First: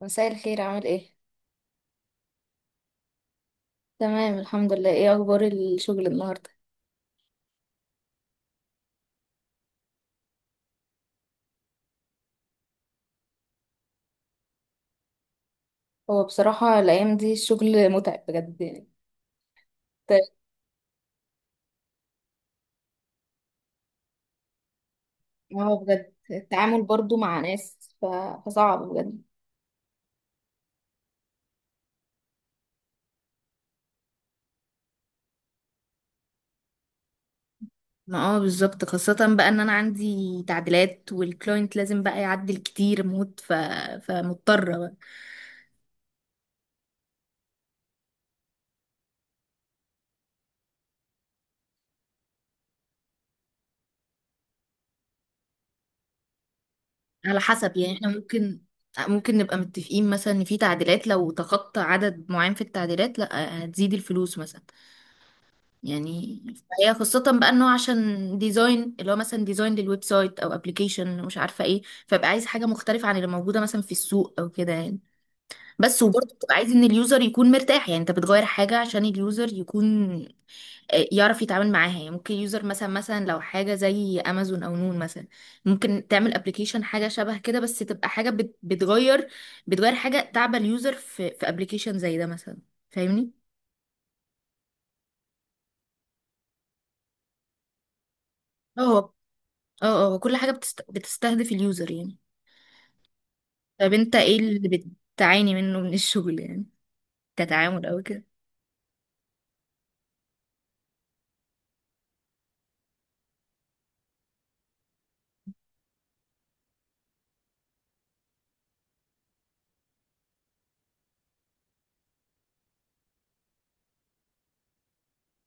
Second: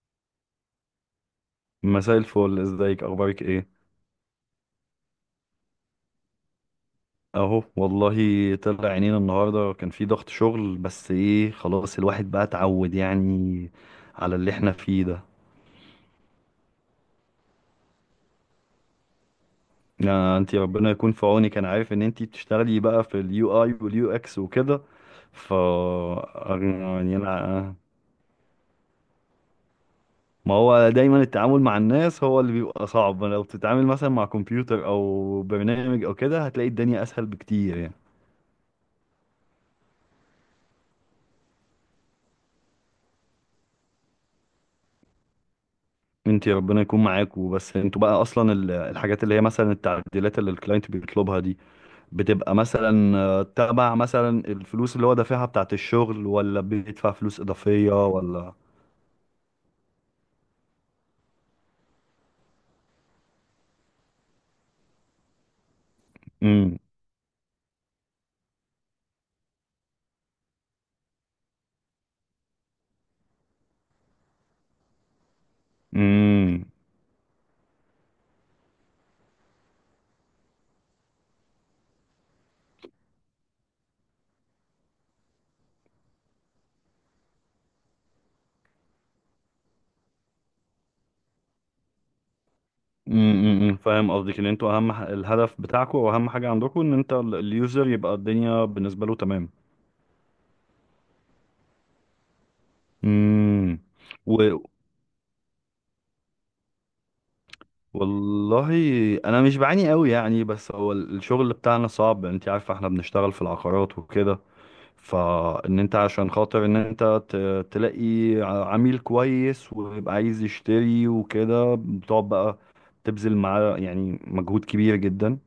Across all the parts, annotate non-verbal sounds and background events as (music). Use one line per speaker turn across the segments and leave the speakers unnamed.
مساء الخير عامل ايه؟
مساء الفل، ازيك؟ اخبارك ايه؟
تمام الحمد لله، ايه اخبار الشغل النهارده؟
اهو والله. طلع عينينا النهارده، كان في ضغط شغل، بس ايه، خلاص الواحد بقى اتعود يعني على اللي احنا فيه ده.
هو بصراحة الايام دي الشغل متعب بجد يعني. ت-
آه، انتي ربنا يكون في عونك. انا عارف ان انتي بتشتغلي بقى في اليو اي واليو اكس وكده. ف
هو بجد التعامل برضو
يعني
مع
انا،
ناس فصعب بجد.
ما هو دايما التعامل مع الناس هو اللي بيبقى صعب. لو بتتعامل مثلا مع كمبيوتر او برنامج او كده هتلاقي الدنيا اسهل بكتير يعني.
ما اه بالظبط، خاصة بقى ان انا عندي تعديلات والكلاينت لازم بقى يعدل كتير موت فمضطرة بقى.
انت ربنا يكون معاك. وبس انتوا بقى اصلا الحاجات اللي هي مثلا التعديلات اللي الكلاينت بيطلبها دي بتبقى مثلا تبع مثلا الفلوس اللي هو دافعها بتاعت الشغل، ولا بيدفع فلوس
على حسب يعني
اضافية،
احنا
ولا؟
ممكن نبقى متفقين مثلا ان في تعديلات، لو تخطى عدد معين في التعديلات لا هتزيد الفلوس مثلا يعني.
امم
هي خاصة بقى انه عشان ديزاين اللي هو مثلا ديزاين للويب سايت او ابلكيشن مش عارفة ايه، فبقى عايز حاجة مختلفة عن اللي موجودة مثلا في السوق او كده يعني. بس وبرضه بتبقى
امم
عايز ان اليوزر يكون مرتاح، يعني انت بتغير حاجة عشان اليوزر يكون يعرف يتعامل معاها. يعني ممكن اليوزر مثلا، لو حاجة زي امازون او نون مثلا، ممكن تعمل ابلكيشن حاجة شبه كده بس تبقى حاجة بتغير. بتغير حاجة تعبى اليوزر في ابلكيشن زي ده مثلا. فاهمني؟
فاهم قصدك ان انتوا اهم الهدف بتاعكم واهم حاجة عندكم ان انت اليوزر يبقى الدنيا بالنسبة
اه،
له تمام.
اه، اه، كل حاجة بتستهدف اليوزر يعني.
امم
طب انت ايه
و...
اللي بتعاني منه من الشغل يعني، كتعامل او كده؟
والله انا مش بعاني قوي يعني، بس هو الشغل بتاعنا صعب. انت عارفة احنا بنشتغل في العقارات وكده، فان انت عشان خاطر ان انت تلاقي عميل كويس ويبقى عايز يشتري وكده، بتقعد بقى تبذل معاه يعني مجهود كبير جدا،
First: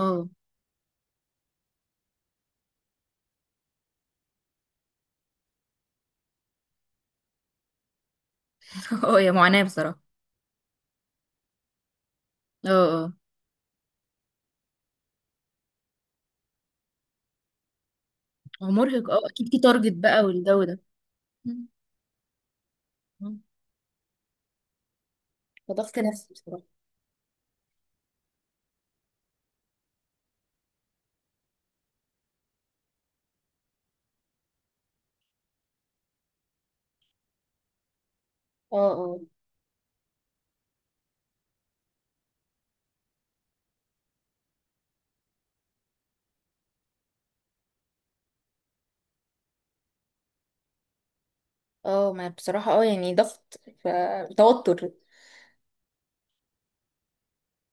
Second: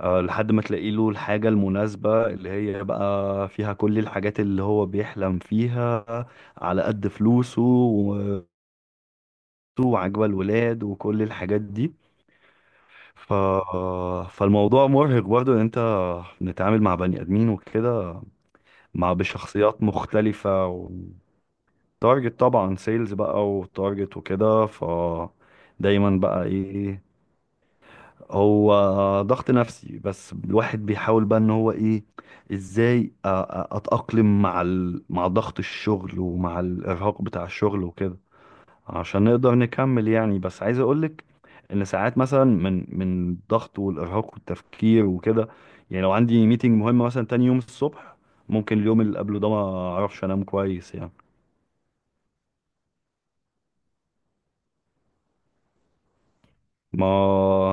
لحد ما تلاقي له الحاجة المناسبة اللي هي بقى فيها كل الحاجات اللي هو بيحلم فيها، على قد فلوسه
(laughs) اه يا معاناة بصراحة.
وعجبة الولاد وكل الحاجات دي.
اه، اه،
ف... فالموضوع مرهق برضه ان انت بنتعامل مع بني ادمين وكده،
هو مرهق
مع
اه اكيد، في
بشخصيات
تارجت بقى والجو
مختلفة.
ده. مم.
تارجت طبعا سيلز
مم.
بقى، وتارجت وكده.
فضغط
دايما
نفسي
بقى
بصراحة.
ايه، هو ضغط نفسي، بس الواحد بيحاول بقى ان هو ايه، ازاي اتأقلم مع ضغط الشغل ومع الارهاق بتاع الشغل وكده،
اه، اه،
عشان نقدر نكمل يعني. بس عايز اقولك ان ساعات مثلا من الضغط والارهاق والتفكير وكده، يعني لو عندي ميتنج مهم مثلا تاني يوم الصبح، ممكن اليوم اللي قبله ده ما اعرفش انام كويس يعني.
اه، ما بصراحة يعني ضغط فتوتر.
ما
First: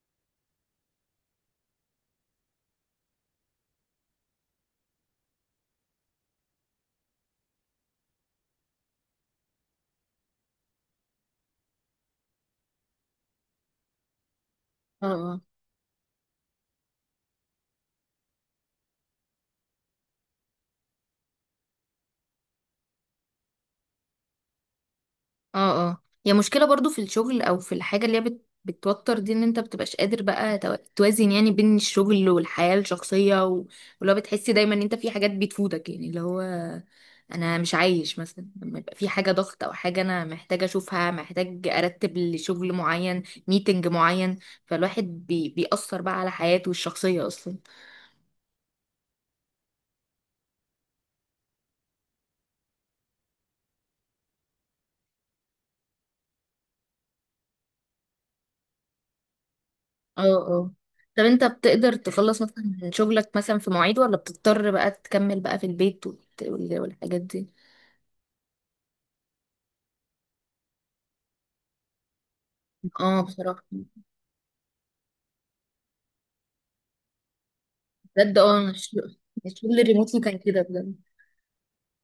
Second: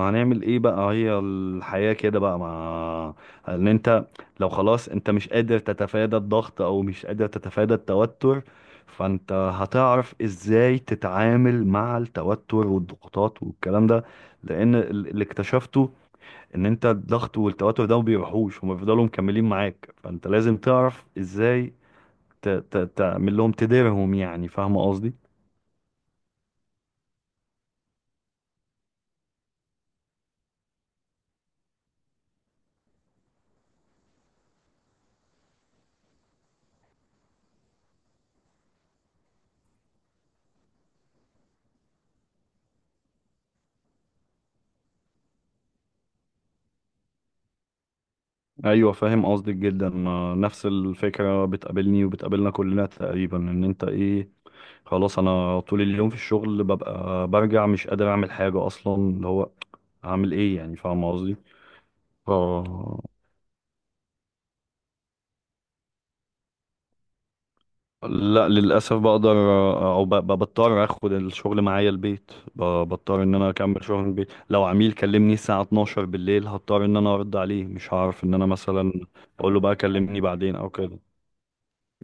هنعمل ايه بقى، هي الحياة كده بقى. مع ان انت لو خلاص انت مش قادر تتفادى الضغط، او مش قادر تتفادى التوتر، فانت هتعرف ازاي تتعامل مع التوتر والضغوطات والكلام ده. لان
اه،
اللي
اه،
اكتشفته ان انت الضغط والتوتر ده ما بيروحوش، هما بيفضلوا مكملين معاك، فانت لازم تعرف ازاي تعمل لهم، تديرهم يعني. فاهم قصدي؟
اه، اه، هي مشكلة برضو في الشغل او في الحاجة اللي هي بتوتر دي، ان انت بتبقاش قادر بقى توازن يعني بين الشغل والحياة الشخصية ولو بتحسي دايما ان انت في حاجات بتفوتك، يعني اللي هو انا مش عايش مثلا لما يبقى في حاجة ضغط او حاجة انا محتاجة اشوفها، محتاج ارتب لشغل معين، ميتنج معين، فالواحد بيأثر بقى على حياته الشخصية اصلا.
ايوه فاهم قصدك جدا. ما نفس الفكره بتقابلني وبتقابلنا كلنا تقريبا، ان انت ايه، خلاص انا طول اليوم في الشغل، ببقى برجع مش قادر اعمل حاجه اصلا، اللي هو
اه،
هعمل ايه
اه،
يعني، فاهم
طب
قصدي؟
انت بتقدر
ف
تخلص مثلا من شغلك مثلا في مواعيد ولا بتضطر بقى تكمل بقى في البيت والحاجات دي؟
لا، للاسف بقدر، او بضطر اخد الشغل معايا البيت،
اه
بضطر ان انا
بصراحة.
اكمل شغل البيت. لو عميل كلمني الساعه 12 بالليل، هضطر ان انا ارد عليه، مش هعرف ان
بجد
انا
أنا
مثلا
الشغل،
اقول له بقى
الشغل الريموتلي
كلمني
كان
بعدين
كده
او
بجد.
كده.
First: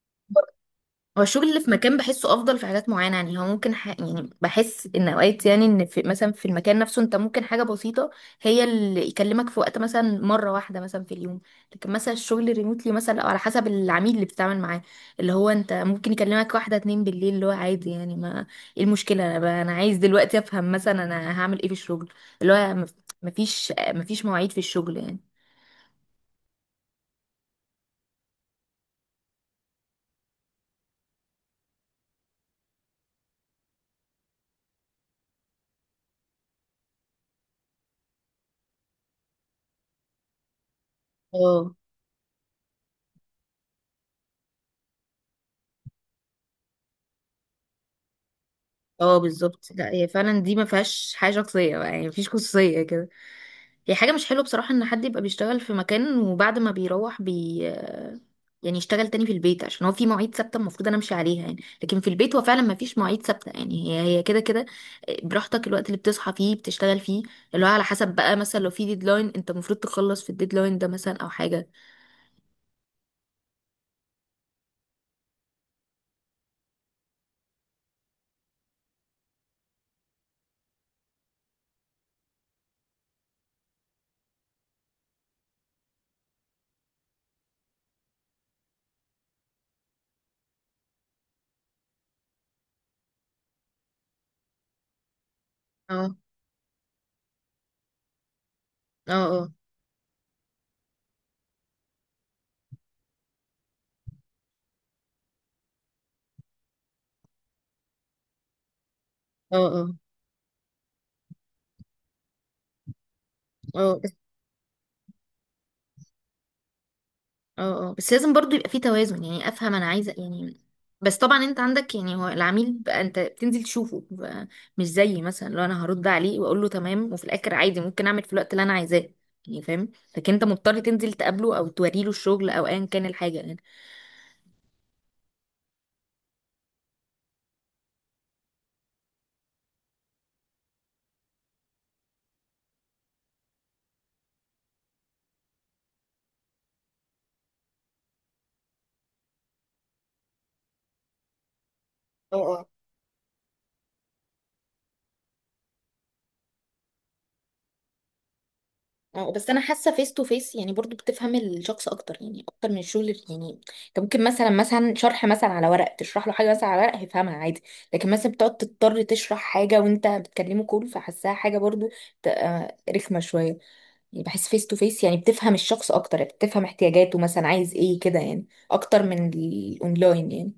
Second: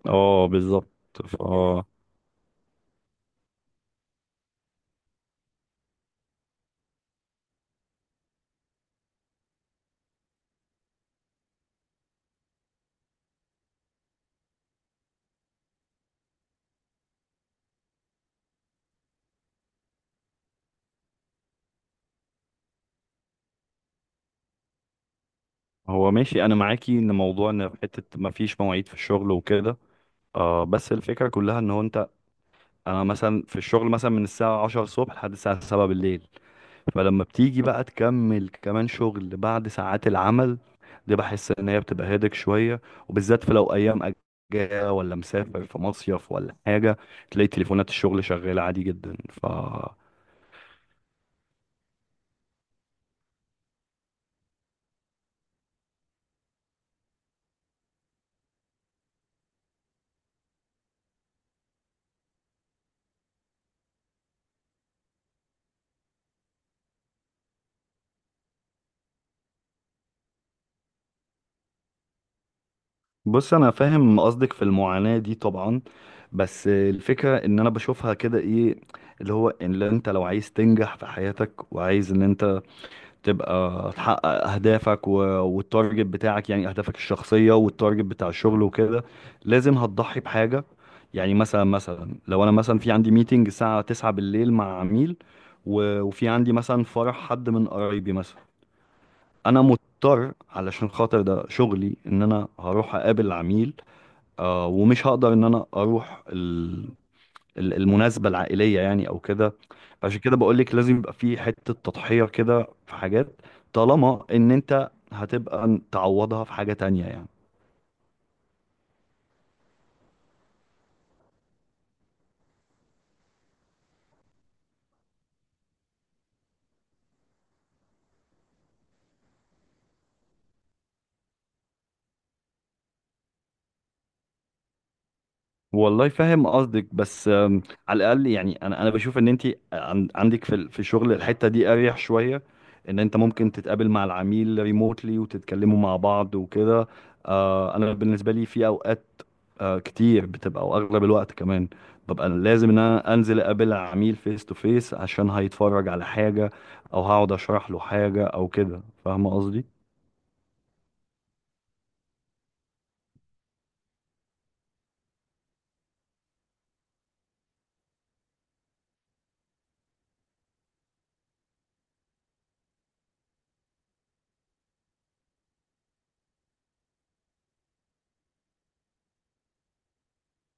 اه بالظبط.
هو
ف
الشغل اللي في مكان بحسه افضل في حاجات معينه، يعني هو ممكن يعني بحس ان اوقات، يعني ان في مثلا في المكان نفسه انت ممكن حاجه بسيطه هي اللي يكلمك في وقت مثلا مره واحده مثلا في اليوم. لكن مثلا الشغل الريموتلي مثلا او على حسب العميل اللي بتتعامل معاه، اللي هو انت ممكن يكلمك واحده اتنين بالليل، اللي هو عادي يعني. ما ايه المشكله، انا انا عايز دلوقتي افهم مثلا انا هعمل ايه في الشغل، اللي هو مفيش مواعيد في الشغل يعني.
هو ماشي، انا معاكي ان موضوع ان في حته ما فيش مواعيد في الشغل وكده، آه. بس الفكره كلها ان هو انت، انا مثلا في الشغل مثلا من الساعه 10 الصبح لحد الساعه 7 بالليل، فلما بتيجي بقى تكمل كمان شغل بعد ساعات العمل دي، بحس ان
اه،
هي بتبقى هيدك شويه، وبالذات في لو ايام اجازه ولا مسافر في مصيف ولا حاجه، تلاقي تليفونات الشغل شغاله عادي جدا.
اه، بالظبط، لا هي فعلا دي ما فيهاش حاجه شخصيه بقى، يعني مفيش خصوصيه كده. هي حاجه مش حلوه بصراحه ان حد يبقى بيشتغل في مكان وبعد ما بيروح يعني يشتغل تاني في البيت، عشان هو في مواعيد ثابته المفروض انا امشي عليها يعني. لكن في البيت هو فعلا ما فيش مواعيد ثابته، يعني هي هي كده كده. براحتك الوقت اللي بتصحى فيه بتشتغل فيه، اللي هو على حسب بقى مثلا لو في ديدلاين انت المفروض تخلص في الديدلاين ده مثلا او حاجه.
بص انا فاهم قصدك في المعاناة دي طبعا، بس الفكرة ان انا بشوفها كده، ايه اللي هو، ان لو انت، لو عايز تنجح في حياتك وعايز ان انت تبقى تحقق اهدافك والتارجت بتاعك، يعني اهدافك الشخصية والتارجت بتاع الشغل وكده، لازم هتضحي بحاجة. يعني مثلا لو انا مثلا في عندي ميتنج الساعة 9 بالليل مع عميل،
اه،
وفي عندي مثلا فرح حد من قرايبي مثلا،
اه، اه،
انا مضطر علشان خاطر ده شغلي ان انا هروح اقابل العميل، آه، ومش هقدر ان انا اروح المناسبة العائلية يعني او كده.
اه،
عشان كده بقول لك لازم يبقى في حتة تضحية كده في حاجات،
اه، اه،
طالما ان انت هتبقى تعوضها في حاجة تانية يعني.
اه، اه، بس لازم برضو يبقى في توازن يعني، افهم انا عايزه يعني. بس طبعا انت عندك يعني هو العميل بقى انت بتنزل تشوفه بقى، مش زيي مثلا. لو انا هرد عليه واقول له تمام، وفي الاخر عادي ممكن اعمل في الوقت اللي انا عايزاه، يعني فاهم. لكن انت مضطر تنزل تقابله او توريله الشغل او ايا كان الحاجه
والله فاهم قصدك، بس على الاقل يعني، انا بشوف ان انت عندك في الشغل الحته دي اريح شويه، ان انت ممكن تتقابل مع العميل ريموتلي وتتكلموا مع بعض وكده. انا بالنسبه لي في اوقات كتير بتبقى او اغلب الوقت كمان، ببقى
يعني.
لازم ان انا انزل اقابل العميل فيس تو فيس، عشان هيتفرج على حاجه، او هقعد اشرح له حاجه او كده، فاهمه
اه، بس انا
قصدي؟
حاسه فيس تو فيس يعني برضو بتفهم الشخص اكتر، يعني اكتر من الشغل يعني انت ممكن مثلا، شرح مثلا على ورق، تشرح له حاجه مثلا على ورق هيفهمها عادي. لكن مثلا بتقعد تضطر تشرح حاجه وانت بتكلمه كول، فحاساها حاجه برضو رخمه شويه يعني. بحس فيس تو فيس يعني بتفهم الشخص اكتر، يعني بتفهم احتياجاته مثلا عايز ايه كده، يعني اكتر من الاونلاين يعني.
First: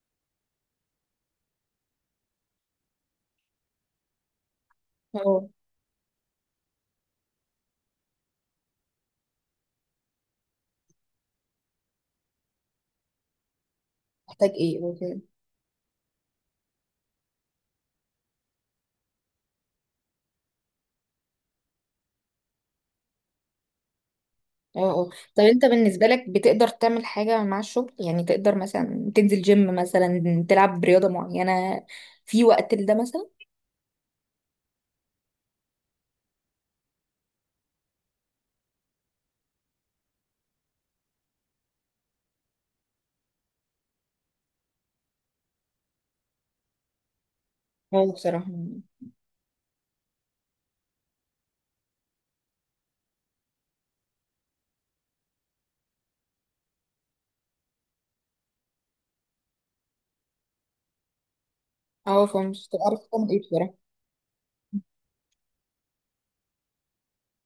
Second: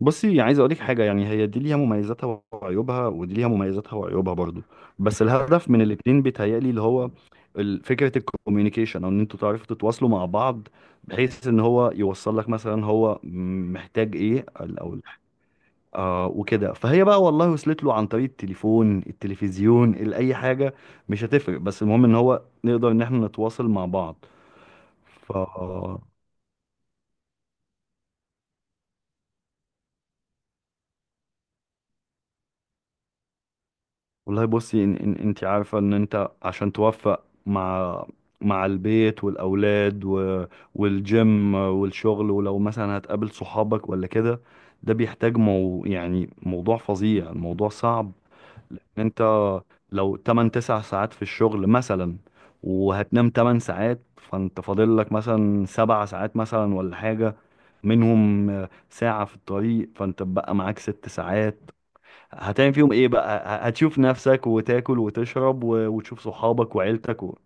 بصي عايز اقول لك حاجه، يعني هي دي ليها مميزاتها وعيوبها، ودي ليها مميزاتها وعيوبها برضو، بس
اه
الهدف من الاتنين بيتهيألي اللي هو فكره الكوميونيكيشن، او ان انتوا تعرفوا تتواصلوا مع بعض، بحيث ان هو يوصل لك مثلا هو محتاج ايه،
محتاج ايه
ال-
او
او
كده.
وكده. فهي بقى والله وصلت له عن طريق التليفون، التلفزيون، اي حاجه مش هتفرق، بس المهم ان هو نقدر ان احنا نتواصل مع
اه، اه، طب انت
بعض.
بالنسبة لك بتقدر تعمل حاجة مع الشغل يعني، تقدر مثلا تنزل جيم مثلا، تلعب رياضة معينة في وقت لده مثلا؟
والله بصي، إن انت عارفة ان انت عشان توفق مع البيت والأولاد والجيم والشغل، ولو مثلا هتقابل صحابك ولا كده، ده بيحتاج يعني موضوع فظيع، الموضوع
اه
صعب.
بصراحة.
لأن انت لو 8 9 ساعات في الشغل مثلا، وهتنام 8 ساعات، فانت فاضل لك مثلا 7 ساعات مثلا، ولا حاجة، منهم ساعة في الطريق، فانت بقى معاك 6 ساعات،
اه، فمش
هتعمل
تبقى
فيهم
عارف
ايه
تعمل
بقى،
ايه بصراحة.
هتشوف نفسك وتاكل وتشرب وتشوف صحابك وعيلتك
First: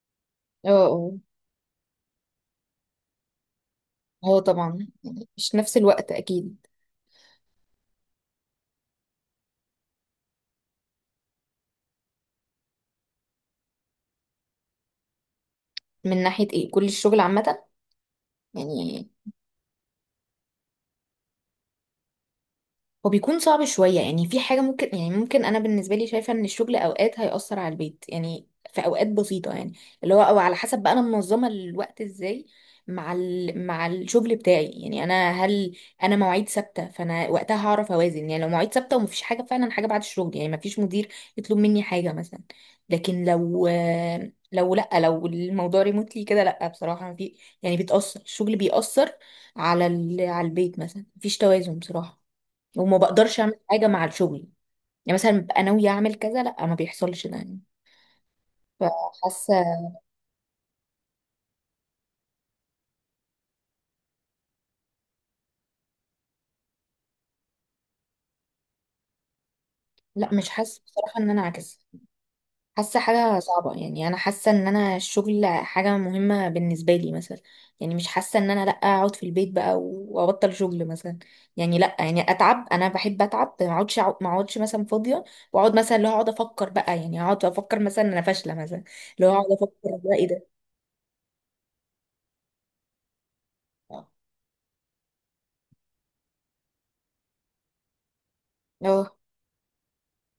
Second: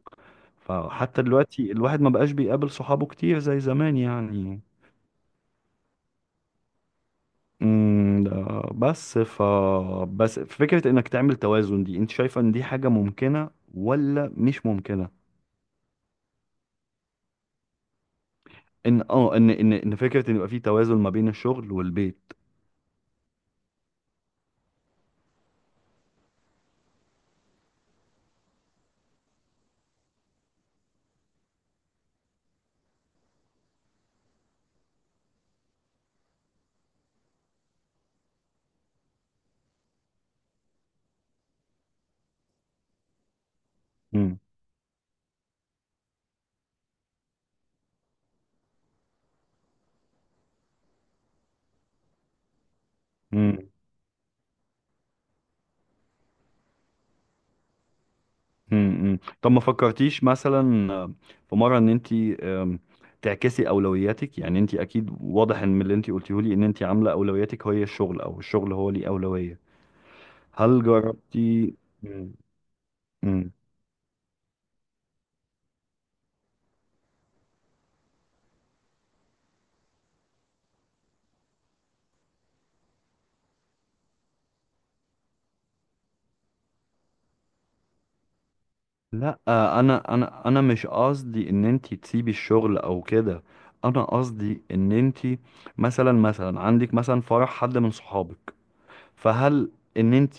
اه، اه،
فحتى دلوقتي الواحد ما بقاش بيقابل صحابه كتير زي زمان
اه،
يعني.
طبعا يعني مش نفس الوقت اكيد.
ده بس. بس فكرة انك تعمل توازن دي، انت شايفة ان دي حاجة ممكنة ولا مش ممكنة؟
من ناحية ايه، كل الشغل عامة
ان
يعني؟
اه ان ان ان فكرة ان يبقى في توازن ما بين الشغل والبيت.
هو بيكون صعب شوية، يعني في حاجة ممكن يعني، ممكن أنا بالنسبة لي شايفة إن الشغل أوقات هيأثر على البيت يعني، في أوقات بسيطة يعني. اللي هو أو على حسب بقى أنا منظمة الوقت إزاي مع مع الشغل بتاعي، يعني أنا مواعيد ثابتة، فأنا وقتها هعرف أوازن يعني. لو مواعيد ثابتة ومفيش حاجة فعلا، حاجة بعد الشغل يعني، مفيش مدير يطلب مني حاجة مثلا. لكن لو
امم.
لو لأ، لو الموضوع ريموتلي كده، لأ بصراحة في، يعني بتأثر الشغل بيأثر على على البيت مثلا، مفيش توازن بصراحة. وما بقدرش اعمل
امم.
حاجه مع الشغل، يعني مثلا ببقى ناويه اعمل كذا، لا ما بيحصلش ده يعني.
طب ما
فحاسه،
فكرتيش مثلا، في مره، ان انت تعكسي اولوياتك؟ يعني انت اكيد واضح ان من اللي انت قلتيه لي، ان انت عامله اولوياتك هي الشغل، او الشغل هو ليه اولويه.
لا مش حاسه
هل
بصراحه ان انا
جربتي؟
عكس،
مم.
حاسه حاجه
مم.
صعبه يعني. انا حاسه ان انا الشغل حاجه مهمه بالنسبه لي مثلا، يعني مش حاسه ان انا لا اقعد في البيت بقى وابطل شغل مثلا. يعني لا، يعني اتعب، انا بحب اتعب، ما اقعدش مثلا فاضيه واقعد، مثلا اللي هو اقعد افكر بقى، يعني اقعد افكر مثلا إن انا فاشله مثلا، اللي هو
لا،
اقعد افكر
انا
بقى ايه
انا
ده.
انا مش قصدي ان انت تسيبي الشغل او كده. انا قصدي ان انت مثلا عندك مثلا فرح حد من صحابك،
اه،
فهل ان انت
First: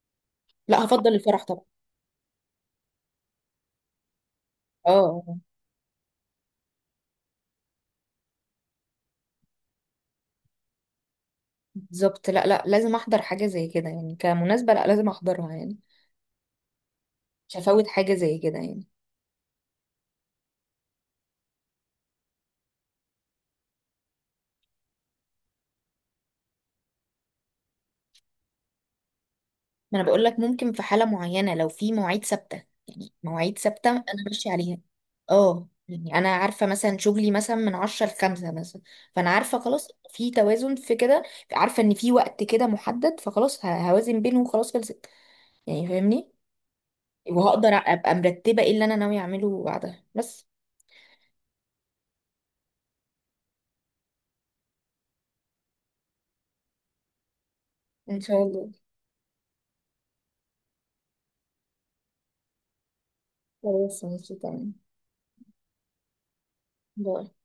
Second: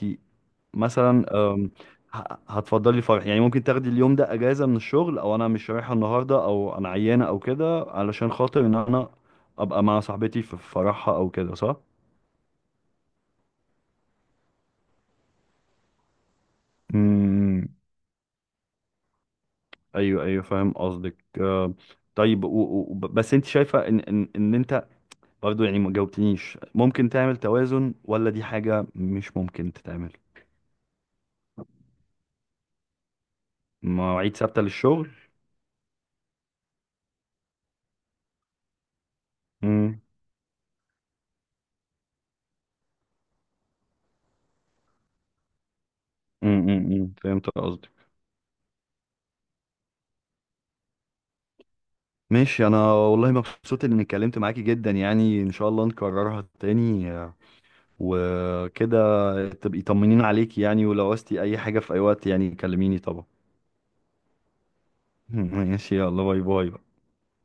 لا هفضل
مثلا
الفرح طبعا.
هتفضلي فرح يعني، ممكن تاخدي اليوم ده اجازة من الشغل،
اه
او انا مش رايحة النهاردة، او انا عيانة او كده، علشان خاطر ان انا ابقى مع صاحبتي في فرحها او كده، صح؟
بالظبط، لا لا لازم احضر حاجه زي كده يعني، كمناسبه لا لازم احضرها يعني، مش
امم.
هفوت حاجه زي كده يعني.
ايوه ايوه فاهم قصدك. طيب، و و بس انت شايفه ان ان ان انت برضو يعني، ما جاوبتنيش، ممكن تعمل توازن، ولا دي حاجه مش ممكن
ما انا
تتعمل؟
بقول لك ممكن في حاله معينه، لو في مواعيد ثابته، يعني مواعيد ثابته انا
مواعيد
ماشيه
ثابته
عليها.
للشغل.
اه، يعني انا عارفه مثلا شغلي مثلا من 10 ل 5 مثلا، فانا عارفه خلاص
امم
في توازن في كده، عارفه ان في وقت كده محدد فخلاص هوازن بينه وخلاص خلصت، يعني فاهمني،
فهمت
وهقدر
قصدك.
ابقى مرتبه ايه اللي انا ناويه اعمله بعدها بس.
ماشي، انا والله مبسوط اني اتكلمت معاكي جدا يعني، ان شاء الله نكررها تاني،
ان شاء الله.
وكده تبقي طمنين عليكي يعني، ولو عوزتي اي حاجة في اي وقت يعني كلميني طبعا.
خلاص، ماشي تمام.
(laughs) ماشي يلا، باي باي بقى.
باي